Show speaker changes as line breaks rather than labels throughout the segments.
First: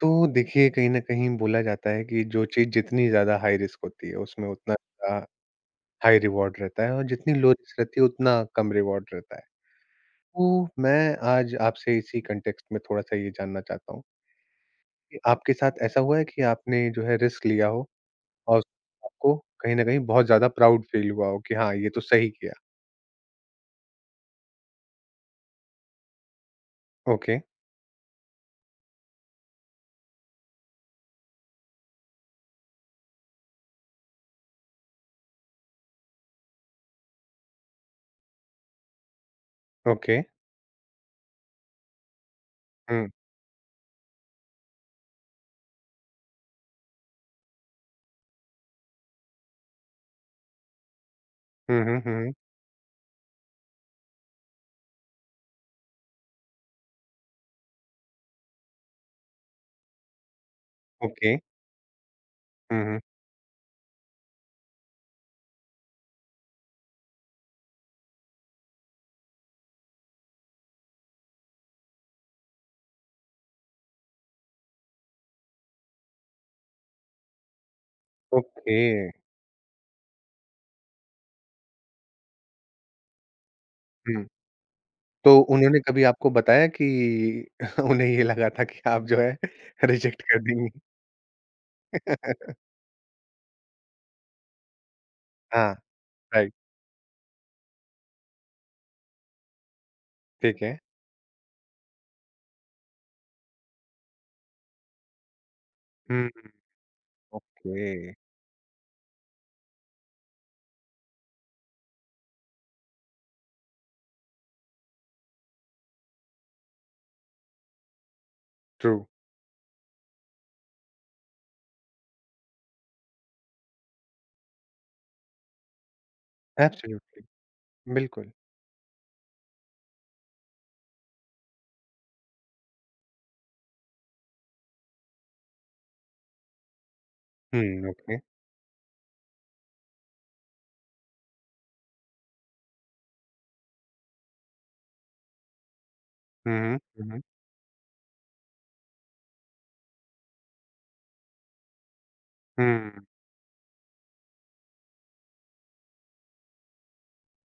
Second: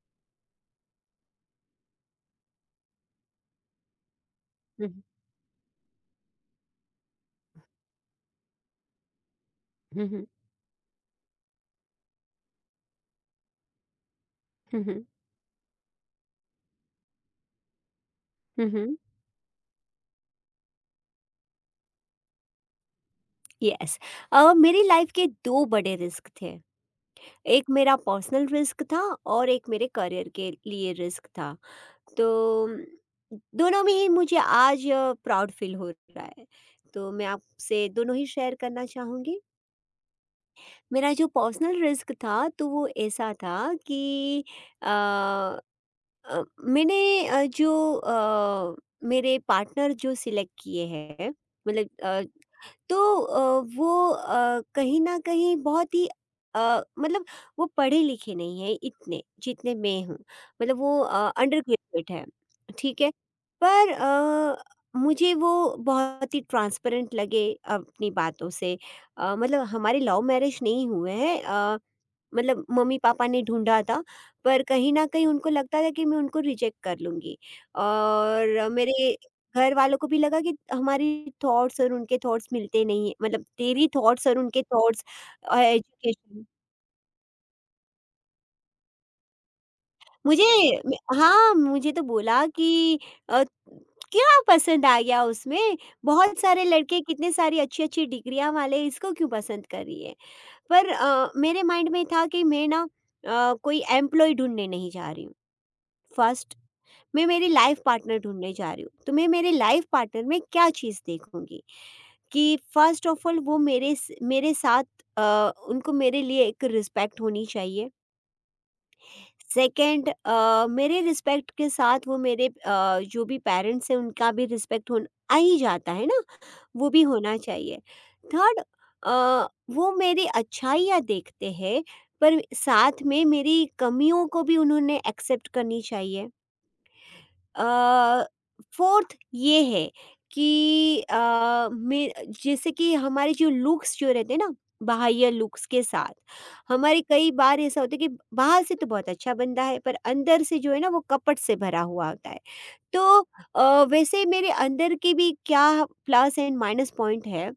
तो देखिए, कहीं न कहीं बोला जाता है कि जो चीज़ जितनी ज़्यादा हाई रिस्क होती है उसमें उतना
हुँ,
ज़्यादा हाई रिवॉर्ड रहता है और जितनी लो रिस्क रहती है उतना कम रिवॉर्ड रहता है।
हुँ, हुँ,
तो मैं आज आपसे इसी कॉन्टेक्स्ट में थोड़ा-सा ये जानना चाहता हूँ
हुँ, हुँ,
कि आपके साथ ऐसा हुआ है कि आपने जो है रिस्क लिया हो और
हुँ, हुँ।
आपको कहीं न कहीं बहुत ज़्यादा प्राउड फ़ील हुआ हो कि हाँ, ये तो सही किया।
यस। मेरी लाइफ के 2 बड़े रिस्क थे।
ओके,
एक मेरा पर्सनल रिस्क था और एक मेरे करियर के लिए रिस्क था। तो दोनों में ही मुझे आज प्राउड फील हो रहा है। तो मैं आपसे दोनों ही शेयर करना चाहूँगी।
ओके।
मेरा जो पर्सनल रिस्क था तो वो
हुँ।
ऐसा था कि अ मैंने जो मेरे पार्टनर जो सिलेक्ट किए हैं,
हुँ,
मतलब
हुँ, हुँ।
तो वो कहीं न कहीं बहुत ही मतलब वो पढ़े लिखे नहीं हैं इतने, जितने मैं हूँ। मतलब वो
ओके।
अंडरग्रेजुएट हैं,
हुँ, हुँ।
ठीक है? पर मुझे वो बहुत ही ट्रांसपेरेंट लगे अपनी बातों से। मतलब हमारे लव मैरिज नहीं हुए हैं। मतलब मम्मी-पापा ने ढूँढा था, पर कहीं न कहीं उनको लगता था कि मैं उनको रिजेक्ट कर लूँगी। और
ओके।
मेरे घर वालों को भी लगा कि हमारी थॉट्स और उनके थॉट्स मिलते नहीं हैं, मतलब तेरी
हुँ।
थॉट्स और उनके थॉट्स
तो उन्होंने कभी आपको
एजुकेशन
बताया कि उन्हें ये लगा था कि आप जो है रिजेक्ट कर
मुझे
देंगी?
म हाँ, मुझे तो बोला कि अ, क्या पसंद आ गया
हाँ,
उसमें? बहुत
राइट,
सारे लड़के कितने सारी अच्छी-अच्छी डिग्रियाँ वाले इसको क्यों पसंद कर रही है?
ठीक है।
पर मेरे माइंड में था कि मैं ना कोई एम्प्लॉयी ढूँढने नहीं जा रही हूँ।
हुँ,
फर्स्ट मैं मेरी लाइफ
ओके,
पार्टनर ढूंढने जा रही हूँ तो मैं मेरे लाइफ पार्टनर में क्या चीज़ देखूंगी कि फर्स्ट ऑफ ऑल वो मेरे साथ, अ, उनको मेरे लिए एक रिस्पेक्ट होनी चाहिए।
ट्रू,
सेकंड, मेरे रिस्पेक्ट के साथ वो मेरे जो भी पेरेंट्स हैं उनका भी रिस्पेक्ट होना आ ही जाता है ना, वो भी
एब्सोल्युटली,
होना चाहिए।
बिल्कुल।
थर्ड, वो मेरी अच्छाइयाँ देखते हैं पर साथ में मेरी कमियों को भी उन्होंने एक्सेप्ट करनी चाहिए।
हुँ, ओके।
फोर्थ ये है कि अ, मे जैसे कि हमारे जो लुक्स जो रहते हैं ना, बाह्य लुक्स के साथ
हुँ, हुँ,
हमारे
हुँ,
कई बार ऐसा होता है कि बाहर से तो बहुत अच्छा बनता है पर अंदर से जो है ना वो कपट से भरा हुआ होता है।
हुँ,
तो वैसे मेरे अंदर के भी क्या प्लस एंड माइनस पॉइंट है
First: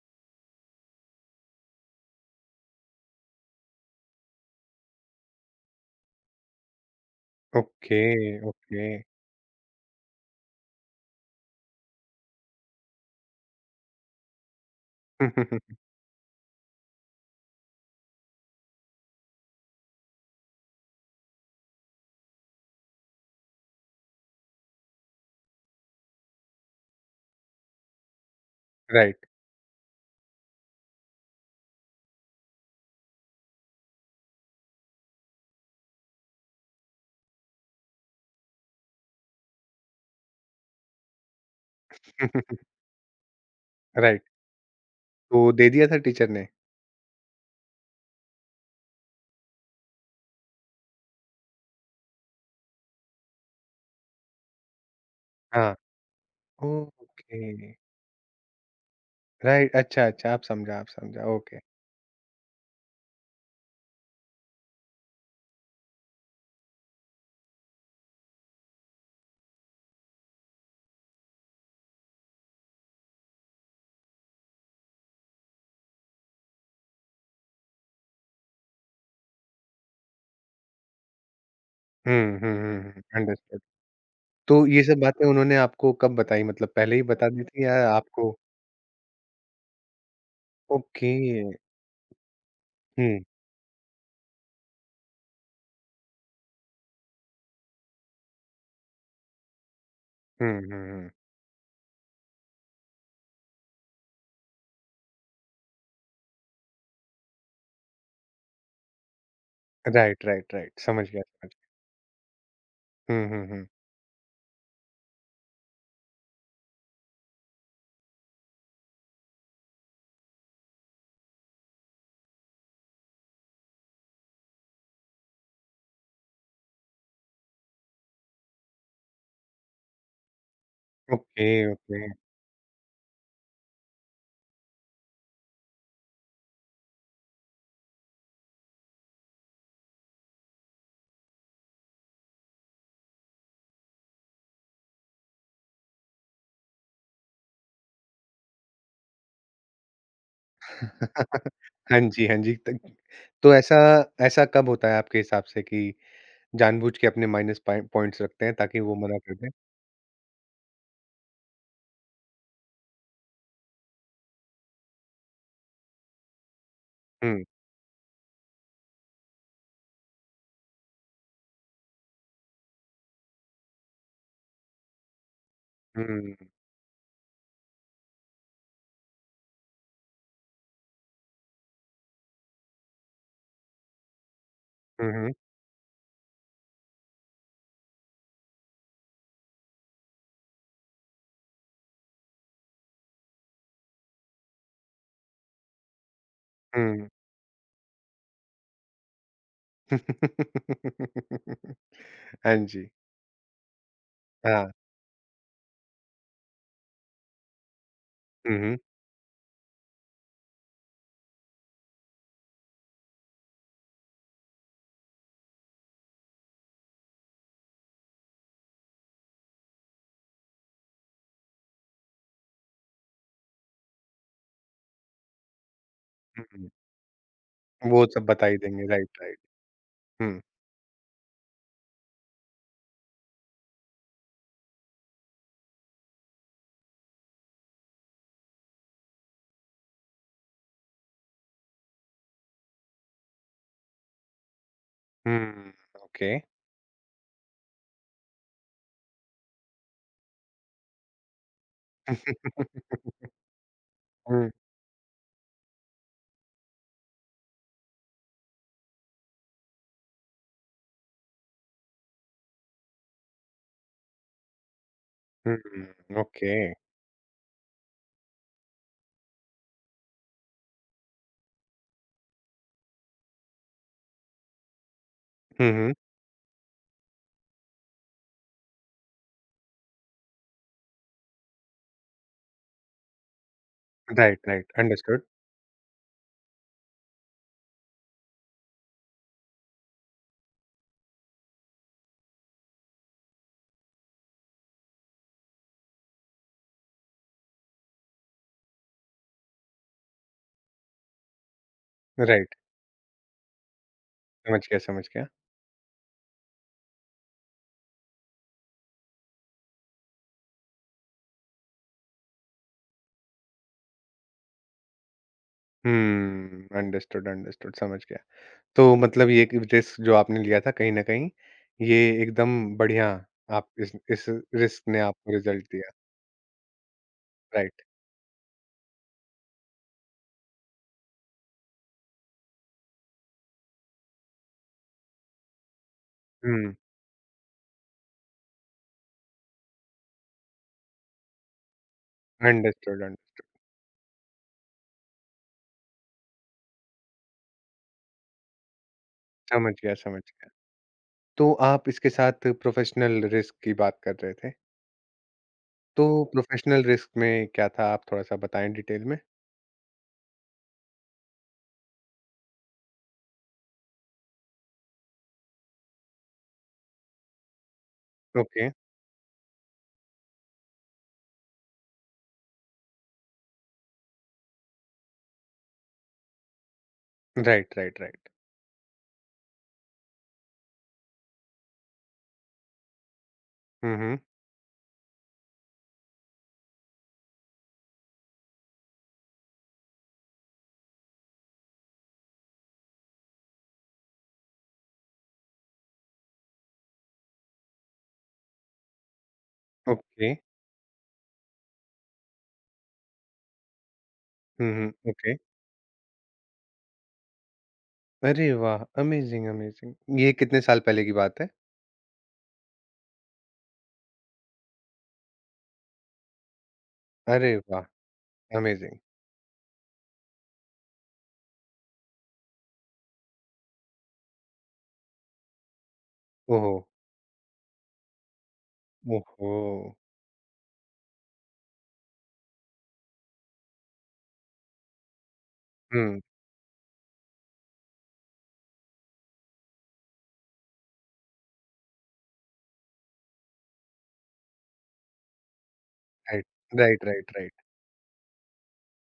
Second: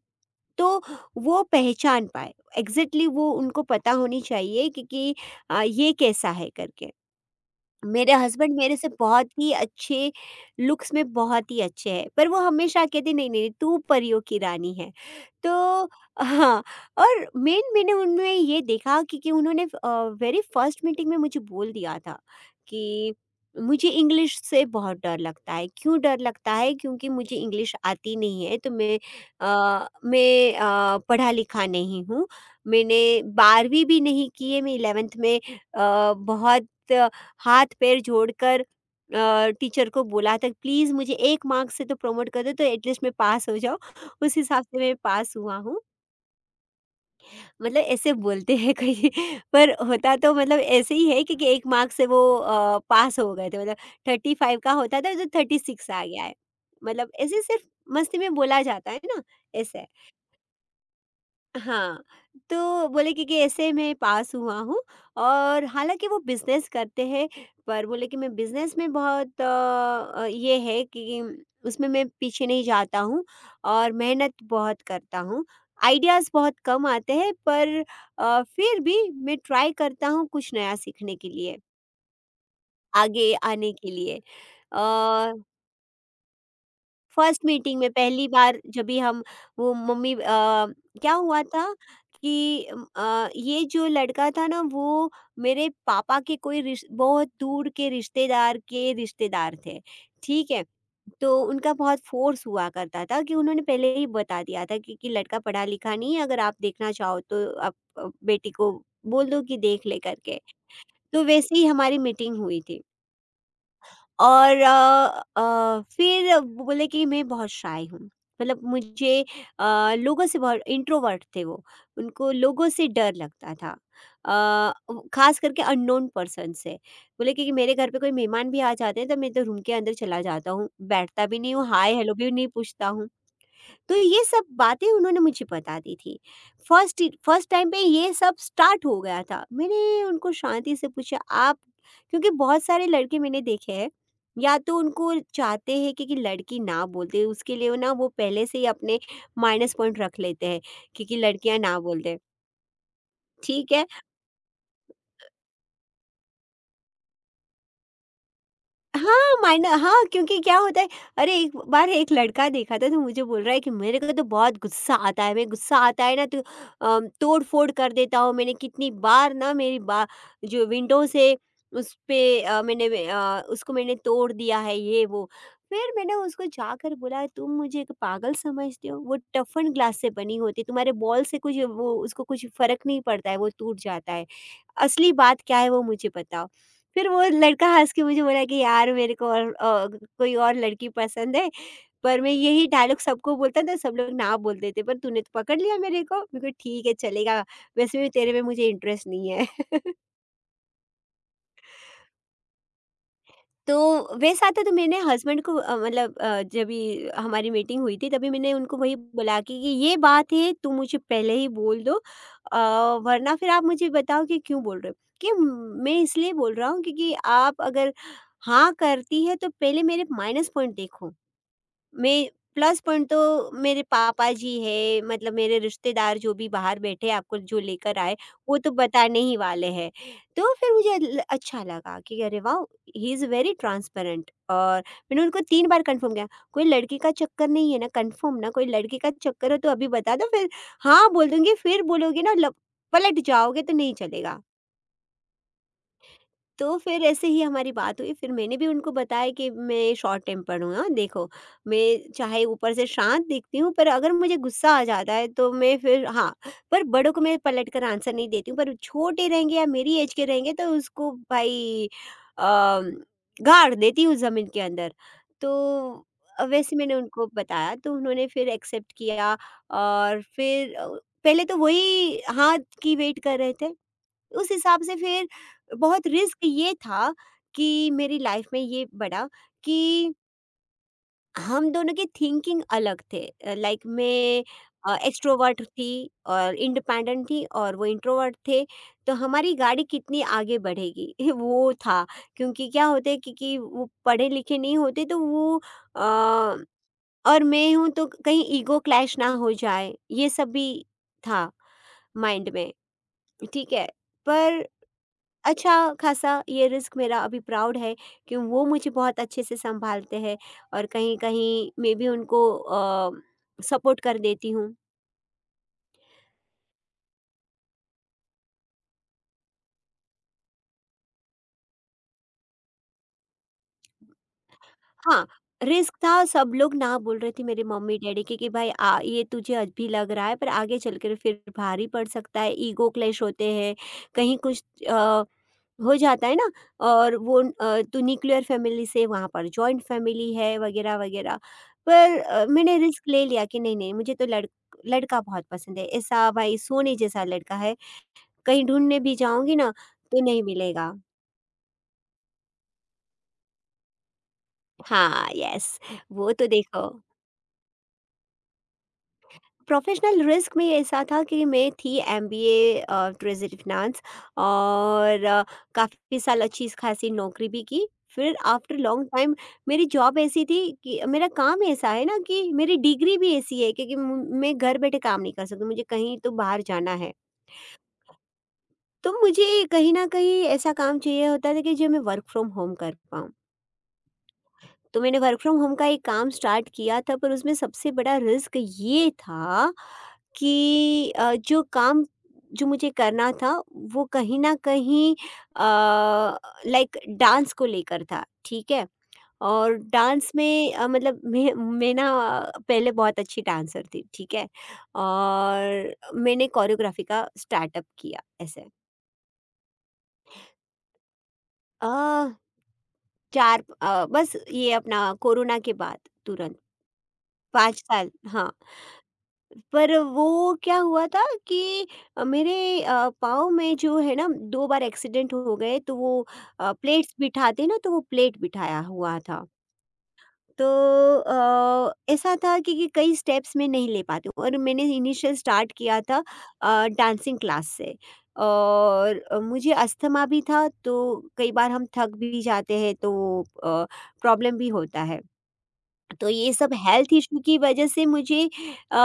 तो वो पहचान पाए। एग्जैक्टली वो उनको पता होनी चाहिए कि, ये कैसा है करके।
ओके,
मेरे हस्बैंड मेरे
ओके।
से बहुत ही अच्छे, लुक्स में बहुत ही अच्छे हैं, पर वो हमेशा कहते नहीं नहीं तू परियों की रानी है तो हाँ। और मेन मैंने उनमें ये देखा कि, उन्होंने वेरी फर्स्ट मीटिंग में मुझे बोल दिया था कि मुझे इंग्लिश से बहुत डर लगता है, क्यों डर लगता है क्योंकि मुझे इंग्लिश आती नहीं है। तो मैं
राइट,
पढ़ा लिखा नहीं हूँ, मैंने बारहवीं भी नहीं की है, मैं इलेवेंथ में बहुत हाथ पैर जोड़कर टीचर को बोला था प्लीज़ मुझे 1 मार्क्स से तो प्रमोट कर दो तो एटलीस्ट मैं पास हो जाऊँ।
राइट,
उस हिसाब से मैं पास
तो
हुआ
दे
हूँ।
दिया था टीचर ने?
मतलब ऐसे बोलते हैं कहीं पर होता तो मतलब ऐसे ही है, क्योंकि 1 मार्क्स से वो पास हो गए थे, मतलब 35 का होता था तो
हाँ,
36 आ गया है। मतलब ऐसे सिर्फ़
ओके,
मस्ती में बोला जाता है ना,
राइट,
ऐसे।
अच्छा, अच्छा, अब समझा, ओके।
हाँ, तो बोले कि ऐसे मैं पास हुआ हूँ। और हालाँकि वो बिज़नेस करते हैं, पर बोले कि मैं बिज़नेस में बहुत ये है कि उसमें मैं पीछे नहीं जाता हूँ और मेहनत बहुत करता हूँ। आइडियाज़ बहुत कम आते हैं पर फिर भी मैं ट्राई करता हूँ कुछ नया सीखने के लिए,
हुँ, हुँ, हुँ, हुँ,
आगे
अंडरस्टूड।
आने के लिए।
तो ये सब बातें
अ
उन्होंने आपको कब बताई? मतलब पहले ही बता दी
फर्स्ट
थी या
मीटिंग में पहली
आपको?
बार जब भी हम वो मम्मी अ,
ओके।
क्या हुआ था कि
हुँ,
ये जो लड़का था ना वो मेरे पापा के कोई रिश बहुत दूर के रिश्तेदार थे, ठीक
हुँ,
है?
हुँ, हुँ।
तो उनका बहुत फ़ोर्स हुआ करता था कि उन्होंने पहले ही बता दिया था कि लड़का पढ़ा लिखा नहीं है, अगर आप देखना चाहो तो आप बेटी को बोल दो कि देख ले
राइट,
करके।
Right, right. समझ गया,
तो
समझ
वैसे
गया।
ही हमारी मीटिंग हुई थी।
हुँ, हुँ, हुँ।
और फिर बोले कि मैं बहुत शाय हूँ। मतलब मुझे लोगों से बहुत इंट्रोवर्ट थे वो। उनको लोगों से डर लगता था। अ, ख़ास करके अननोन पर्सन से। बोले कि मेरे घर पे कोई मेहमान भी आ जाते हैं तो मैं तो रूम के अंदर चला जाता हूँ, बैठता भी
ओके,
नहीं हूँ, हाय
ओके।
हेलो भी नहीं पूछता हूँ। तो ये सब बातें उन्होंने मुझे बता दी थी। फर्स्ट फर्स्ट टाइम पे ये सब स्टार्ट हो गया था। मैंने उनको शांति से पूछा, आप, क्योंकि बहुत सारे लड़के मैंने देखे हैं, या तो उनको चाहते हैं कि लड़की ना बोलते उसके लिए वो ना वो पहले से ही अपने माइनस पॉइंट रख लेते हैं, क्योंकि लड़कियाँ ना
हाँ
बोल दें।
जी, हाँ जी। त तो
ठीक
ऐसा
है।
ऐसा कब होता है आपके हिसाब से कि जानबूझ के अपने माइनस पॉइंट्स रखते हैं ताकि वो मना
हाँ,
कर दें?
माना हाँ, क्योंकि क्या होता है, अरे एक बार एक लड़का देखा था तो मुझे बोल रहा है कि मेरे को तो बहुत गुस्सा आता है, मैं गुस्सा आता है ना तो
हुँ,
तोड़-फोड़ कर देता हूँ। मैंने कितनी बार ना मेरी बा जो विंडो से उस पे उसको मैंने तोड़ दिया है ये वो। फिर मैंने
हुँ,
उसको जाकर बोला, तुम मुझे एक पागल समझते हो? वो टफन ग्लास से बनी होती है, तुम्हारे बॉल से कुछ वो उसको कुछ फ़र्क नहीं पड़ता है, वो टूट जाता है। असली
हुँ, हुँ,
बात क्या है वो मुझे बताओ। फिर वो लड़का हँस के मुझे बोला कि यार मेरे को और कोई और लड़की पसंद है, पर मैं यही डायलॉग सबको बोलता था, सब लोग ना बोल देते पर तूने तो पकड़ लिया मेरे को। मैं कहा ठीक है
हुँ।
चलेगा, वैसे भी तेरे में मुझे इंटरेस्ट नहीं है।
हाँ जी।
तो वैसा आता
हाँ।
तो मैंने हस्बैंड को जब ये हमारी मीटिंग हुई थी तभी मैंने
हुँ,
उनको
हुँ,
वही बोला कि ये बात है, तुम मुझे पहले ही बोल दो। अ, वरना फिर आप मुझे बताओ कि क्यों बोल रहे हो कि मैं इसलिए बोल रहा हूँ क्योंकि आप अगर हाँ करती है तो पहले मेरे माइनस पॉइंट देखो, मैं प्लस पॉइंट तो मेरे पापा जी है, मतलब मेरे रिश्तेदार जो
हुँ,
भी
हुँ।
बाहर बैठे आपको जो लेकर
वो
आए
सब बता ही
वो तो
देंगे। राइट,
बताने ही
राइट।
वाले हैं।
हुँ,
तो फिर मुझे अच्छा लगा कि अरे वाह, ही इज़ वेरी ट्रांसपेरेंट। और मैंने उनको 3 बार कंफर्म किया, कोई लड़की का चक्कर नहीं है ना, कंफर्म ना, कोई लड़की का चक्कर हो तो अभी बता दो, फिर हाँ बोल दूंगी, फिर बोलोगे ना पलट जाओगे तो नहीं चलेगा।
हुँ। ओके।
तो फिर ऐसे ही हमारी बात हुई, फिर मैंने भी उनको बताया कि मैं शॉर्ट टेम्पर्ड हूँ, हाँ देखो, मैं चाहे ऊपर से शांत दिखती हूँ पर अगर मुझे
हुँ,
गुस्सा आ जाता है तो मैं फिर हाँ, पर बड़ों को मैं पलट कर आंसर नहीं देती हूँ, पर छोटे रहेंगे या मेरी एज के रहेंगे तो उसको भाई अम, गाड़ देती हूँ ज़मीन के अंदर।
हुँ,
तो
ओके।
वैसे मैंने उनको बताया तो उन्होंने फिर एक्सेप्ट किया। और फिर पहले तो वही हाथ की वेट कर रहे थे, उस हिसाब से फिर
हुँ, हुँ।
बहुत रिस्क ये था कि मेरी लाइफ में ये बढ़ा कि हम दोनों की थिंकिंग अलग थे, लाइक
राइट,
मैं
राइट। अंडरस्टूड।
एक्सट्रोवर्ट थी और इंडिपेंडेंट थी और वो इंट्रोवर्ट थे, तो हमारी गाड़ी कितनी आगे बढ़ेगी वो था। क्योंकि क्या होता है कि, वो पढ़े लिखे नहीं होते तो वो अ, और मैं हूँ तो कहीं ईगो क्लैश ना हो जाए, ये सब भी था माइंड
राइट।
में। ठीक है,
समझ
पर
गया, समझ गया।
अच्छा-ख़ासा ये रिस्क मेरा अभी प्राउड है कि वो मुझे बहुत अच्छे से सँभालते हैं और कहीं-कहीं मैं भी उनको सपोर्ट कर देती हूँ।
हुँ, अंडरस्टूड, अंडरस्टूड समझ गया। तो मतलब ये कि रिस्क जो आपने लिया था कहीं न कहीं ये एकदम बढ़िया, आप इस रिस्क ने
हाँ,
आपको रिज़ल्ट दिया।
रिस्क था, सब लोग ना बोल रहे थे मेरे
राइट।
मम्मी-डैडी के कि भाई आ ये तुझे अभी लग रहा है पर आगे चलकर फिर भारी पड़ सकता है, ईगो क्लैश होते हैं, कहीं कुछ अ हो जाता है ना।
हुँ,
और वो तो न्यूक्लियर फैमिली से वहाँ पर जॉइंट फैमिली है वगैरह वगैरह, पर मैंने
अंडरस्टूड
रिस्क
अंड
ले लिया कि नहीं नहीं, मुझे तो लड़का बहुत पसंद है, ऐसा भाई सोने जैसा लड़का है, कहीं ढूंढने भी जाऊंगी ना
समझ गया, समझ
तो नहीं
गया।
मिलेगा।
तो आप इसके साथ प्रोफ़ेशनल रिस्क की बात कर रहे थे।
हाँ, यस।
तो
वो तो
प्रोफ़ेशनल
देखो
रिस्क में क्या था? आप थोड़ा-सा बताएँ डिटेल में?
प्रोफेशनल रिस्क में ऐसा था कि मैं थी एमबीए, ट्रेजरी फिनांस, और काफ़ी साल अच्छी खासी नौकरी भी की, फिर
ओके।
आफ्टर लॉन्ग टाइम मेरी जॉब ऐसी थी कि मेरा काम ऐसा है ना कि मेरी डिग्री भी ऐसी है, क्योंकि मैं घर बैठे काम नहीं कर सकती, मुझे कहीं तो बाहर जाना है।
Right, right, right.
तो मुझे कहीं ना कहीं ऐसा काम चाहिए होता था कि जो मैं वर्क फ्रॉम होम कर पाऊँ।
हुँ, हुँ।
तो मैंने वर्क फ्रॉम होम का एक काम स्टार्ट किया था, पर उसमें सबसे बड़ा रिस्क ये था कि जो काम जो मुझे करना था वो कहीं ना कहीं लाइक डांस को लेकर था, ठीक है। और
ओके।
डांस में मतलब मैं ना पहले बहुत अच्छी डांसर थी, ठीक है।
हुँ, हुँ। ओके।
और मैंने कोरियोग्राफी का स्टार्टअप किया
अरे
ऐसे
वाह! Amazing, amazing. ये कितने साल पहले की बात है?
अ, चार बस ये अपना कोरोना के बाद तुरंत,
अरे
पाँच
वाह!
साल हाँ।
अमेज़िंग!
पर वो क्या हुआ था कि मेरे पाँव में जो है ना 2 बार एक्सीडेंट हो गए तो वो
ओहो!
प्लेट्स बिठाते ना तो वो प्लेट बिठाया हुआ था।
ओहो!
तो ऐसा था कि कई स्टेप्स मैं नहीं ले पाती हूँ और मैंने इनिशियल स्टार्ट किया था
हुँ,
डांसिंग क्लास से। और मुझे अस्थमा भी था, तो कई बार हम थक भी जाते हैं तो प्रॉब्लम भी होता है। तो
राइट,
ये सब
right,
health
right,
issue
right.
की वजह से मुझे अ,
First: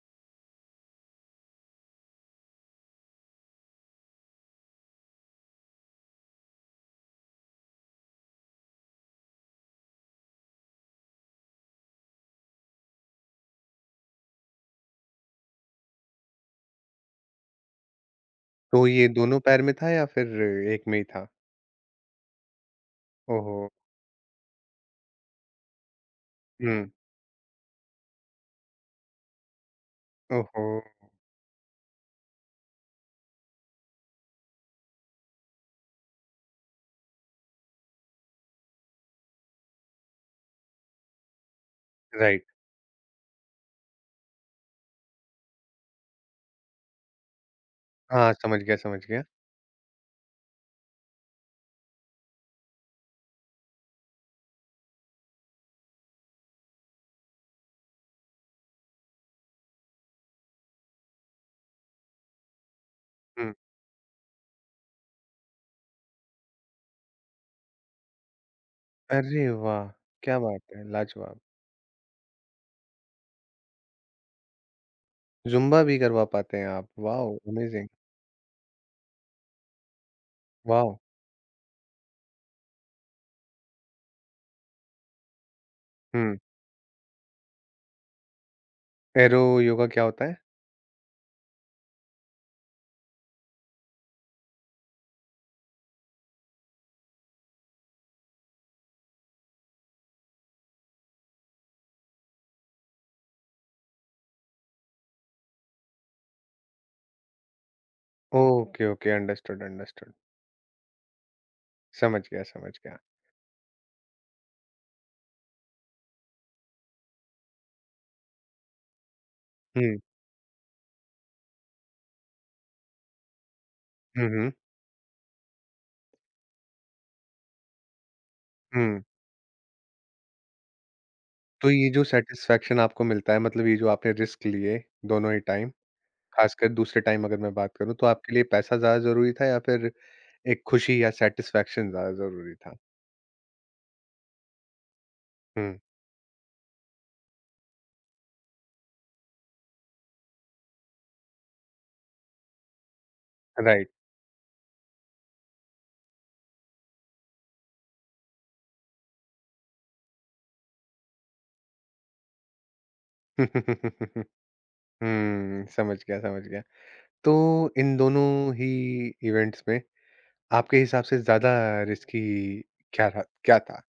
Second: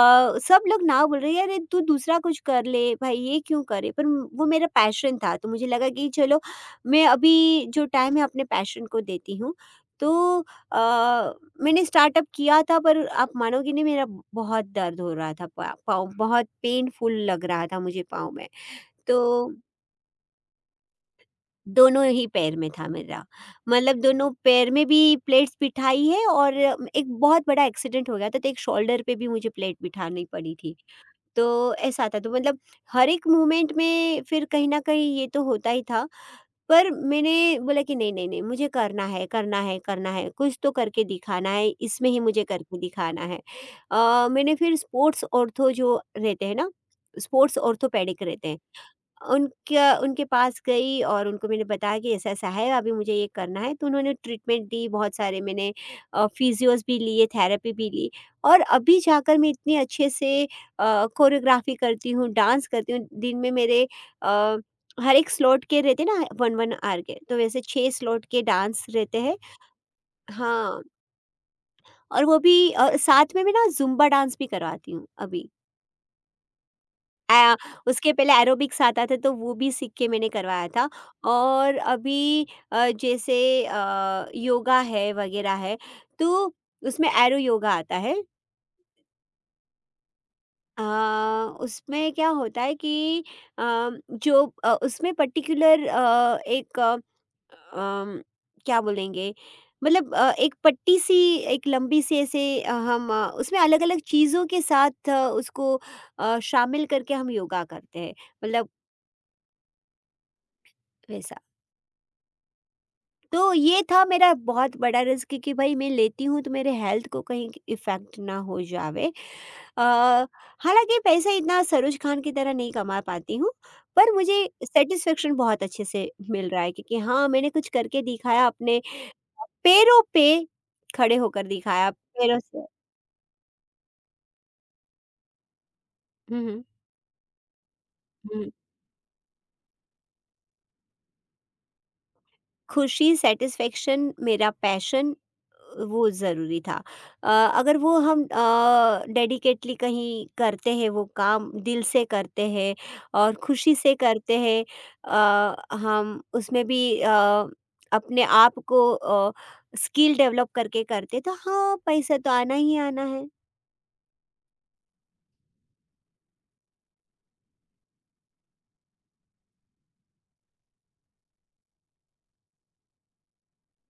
सब लोग ना बोल रहे हैं, "अरे तू दूसरा कुछ कर ले भाई, ये क्यों करे?" पर वो मेरा पैशन था, तो मुझे लगा कि चलो मैं अभी जो टाइम है अपने पैशन को देती हूँ। तो अ, मैंने स्टार्टअप किया था, पर आप मानोगे नहीं, मेरा बहुत दर्द हो रहा था। पा पाँव बहुत पेनफुल लग रहा था, मुझे पाँव में।
तो ये दोनों
तो
पैर में था या फिर एक में ही था?
दोनों ही पैर में था मेरा।
ओहो!
मतलब दोनों पैर में भी प्लेट्स बिठाई है और
हुँ,
एक बहुत बड़ा एक्सीडेंट हो गया था, तो एक शोल्डर पे भी मुझे प्लेट बिठानी पड़ी
ओहो!
थी। तो ऐसा था, तो मतलब हर एक मूवमेंट में फिर कहीं न कहीं ये तो होता ही था। पर मैंने बोला कि नहीं, नहीं, नहीं, मुझे करना है, करना है, करना है, कुछ तो करके दिखाना है, इसमें ही
राइट।
मुझे करके दिखाना है। मैंने फिर स्पोर्ट्स ऑर्थो जो रहते हैं ना, स्पोर्ट्स ऑर्थोपेडिक
हाँ,
रहते हैं।
समझ गया, समझ गया।
उनका उनके पास गई और उनको मैंने बताया कि ऐसा-ऐसा है, अभी मुझे ये करना है। तो उन्होंने ट्रीटमेंट दी, बहुत सारे मैंने फिजियोज़ भी लिए, थेरेपी भी ली और अभी जाकर मैं इतनी अच्छे से कोरियोग्राफ़ी करती हूँ, डांस करती हूँ। दिन में
हुँ।
मेरे अ, हर एक स्लॉट के रहते हैं ना 1-1 आवर के, तो वैसे 6 स्लॉट के डांस रहते हैं।
अरे वाह! क्या बात
हाँ,
है, लाजवाब!
और वो भी साथ में मैं ना ज़ुम्बा डांस भी करवाती हूँ अभी।
ज़ुम्बा भी करवा पाते हैं आप, वॉव!
अ,
अमेज़िंग!
उसके पहले एरोबिक्स आता था, तो वो भी सीख के मैंने करवाया था।
वॉव!
और अभी जैसे योगा है वगैरह है,
हुँ,
तो उसमें एरो योगा आता है।
एरो योगा क्या होता है?
अ, उसमें क्या होता है कि अ, जो उसमें पर्टिकुलर एक अम, क्या बोलेंगे, मतलब एक पट्टी सी एक लंबी सी ऐसे हम उसमें अलग अलग चीज़ों के साथ उसको शामिल करके हम योगा करते हैं। मतलब
ओके, ओके, अंडरस्टूड, अंडरस्टूड।
वैसा।
समझ गया, समझ गया।
तो ये था मेरा बहुत बड़ा रिस्क कि भाई मैं लेती हूँ तो मेरे हेल्थ को कहीं इफ़ेक्ट ना हो जावे।
हुँ,
हालांकि पैसा इतना सरोज खान की तरह नहीं कमा पाती हूँ, पर
हुँ,
मुझे
हुँ,
सेटिस्फेक्शन बहुत अच्छे से मिल रहा है, क्योंकि हाँ, मैंने कुछ करके दिखाया, अपने
हुँ।
पैरों पे खड़े होकर
तो ये
दिखाया
जो
पैरों से।
सैटिस्फैक्शन आपको मिलता है मतलब ये जो आपने रिस्क लिए दोनों ही टाइम,
हम्म।
खासकर दूसरे टाइम अगर मैं बात करूँ, तो आपके लिए
हम्म।
पैसा ज़्यादा ज़रूरी था या फिर एक खुशी या सैटिस्फैक्शन ज़्यादा ज़रूरी था?
खुशी, सैटिस्फैक्शन, मेरा पैशन,
हुँ,
वो ज़रूरी था। अ, अगर वो हम डेडिकेटली कहीं करते हैं वो काम, दिल से करते हैं और खुशी
राइट।
से करते हैं, हम उसमें भी अपने आप को स्किल डेवलप करके करते हैं, तो हाँ, पैसा तो आना ही आना है।
हुँ, समझ गया, समझ गया। तो इन दोनों ही इवेंट्स में आपके हिसाब से ज़्यादा रिस्की क्या रहा? क्या था?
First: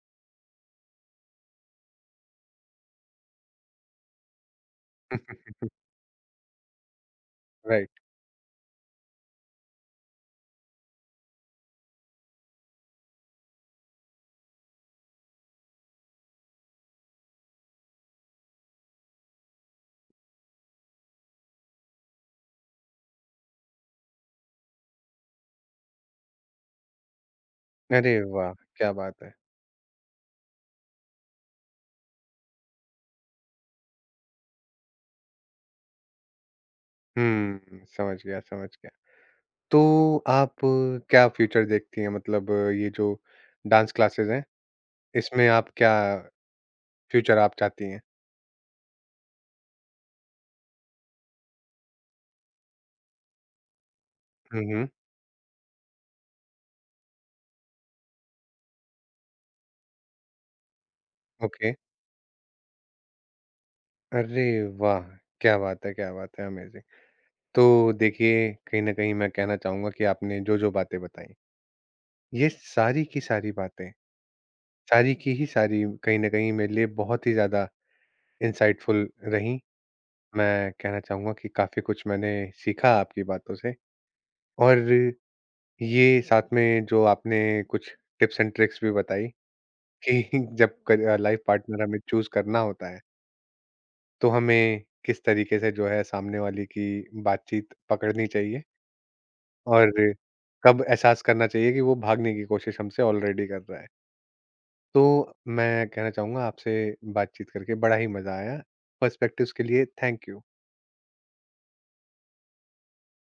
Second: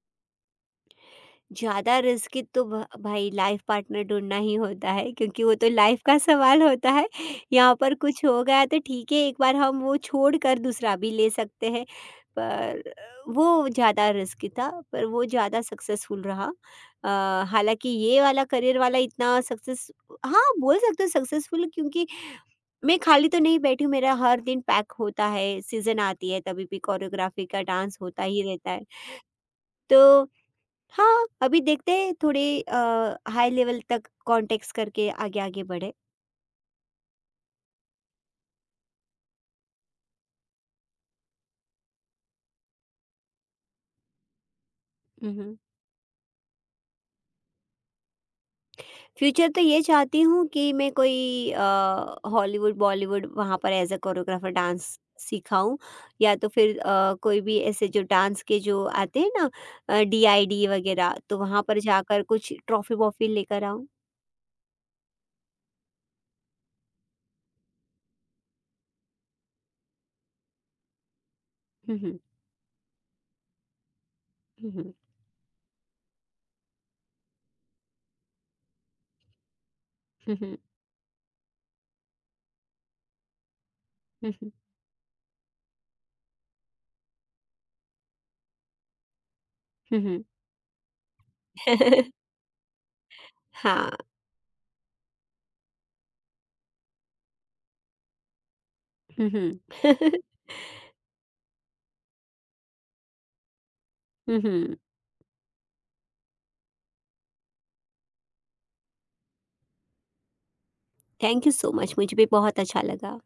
ज़्यादा रिस्की तो भ भाई लाइफ़ पार्टनर ढूँढना ही होता है, क्योंकि वो तो लाइफ़ का सवाल होता है। यहाँ
राइट।
पर कुछ हो गया तो ठीक है, एक बार हम वो छोड़कर दूसरा भी ले सकते हैं। पर वो ज़्यादा रिस्की था, पर वो ज़्यादा सक्सेसफुल रहा। हालाँकि ये वाला करियर वाला इतना सक्सेस। हाँ, बोल सकते हो सक्सेसफुल, क्योंकि मैं खाली तो नहीं बैठी हूँ, मेरा हर दिन पैक होता है, सीज़न आती है तभी भी कोरियोग्राफी का डांस
अरे
होता ही
वाह!
रहता है।
क्या बात है।
तो हाँ, अभी देखते हैं, थोड़े हाई लेवल तक कॉन्टेक्ट्स करके आगे-आगे बढ़े।
हुँ, समझ गया, समझ गया। तो आप क्या फ्यूचर देखती हैं? मतलब ये जो डांस क्लासेस हैं,
हुँ,
इसमें
हुँ।
आप क्या फ्यूचर आप चाहती हैं?
फ्यूचर तो ये चाहती हूँ कि मैं कोई हॉलीवुड, बॉलीवुड वहाँ पर एज़ अ कोरियोग्राफर
हुँ, हुँ।
डांस सिखाऊँ। या तो फिर कोई भी ऐसे जो डांस के जो आते हैं ना, डीआईडी वगैरह, तो वहाँ
ओके।
पर जाकर कुछ ट्रॉफ़ी-वॉफ़ी लेकर आऊँ।
अरे वाह! क्या बात है, अमेज़िंग। तो देखिए, कहीं न कहीं मैं कहना चाहूँगा कि आपने जो-जो बातें बताई,
हुँ, हुँ।
ये सारी की सारी बातें,
हुँ, हुँ।
सारी की ही सारी कहीं न कहीं मेरे लिए बहुत ही ज़्यादा इंसाइटफुल रहीं।
हुँ, हुँ।
मैं कहना चाहूँगा कि काफ़ी कुछ मैंने सीखा आपकी बातों से,
हुँ, हुँ।
और ये साथ में जो आपने कुछ टिप्स एंड ट्रिक्स भी बताई
हुँ,
कि
हुँ।
जब क लाइफ़ पार्टनर हमें चूज़ करना होता है,
हाँ।
तो हमें किस तरीके से जो है सामने वाले की बातचीत पकड़नी चाहिए
हुँ, हुँ।
और कब एहसास करना चाहिए कि वो भागने की कोशिश हमसे ऑलरेडी कर रहा है।
हुँ, हुँ।
तो मैं कहना चाहूँगा आपसे बातचीत करके बड़ा ही मज़ा आया। पर्सपेक्टिव्स के लिए thank you.
Thank you so much, मुझे भी बहुत अच्छा लगा।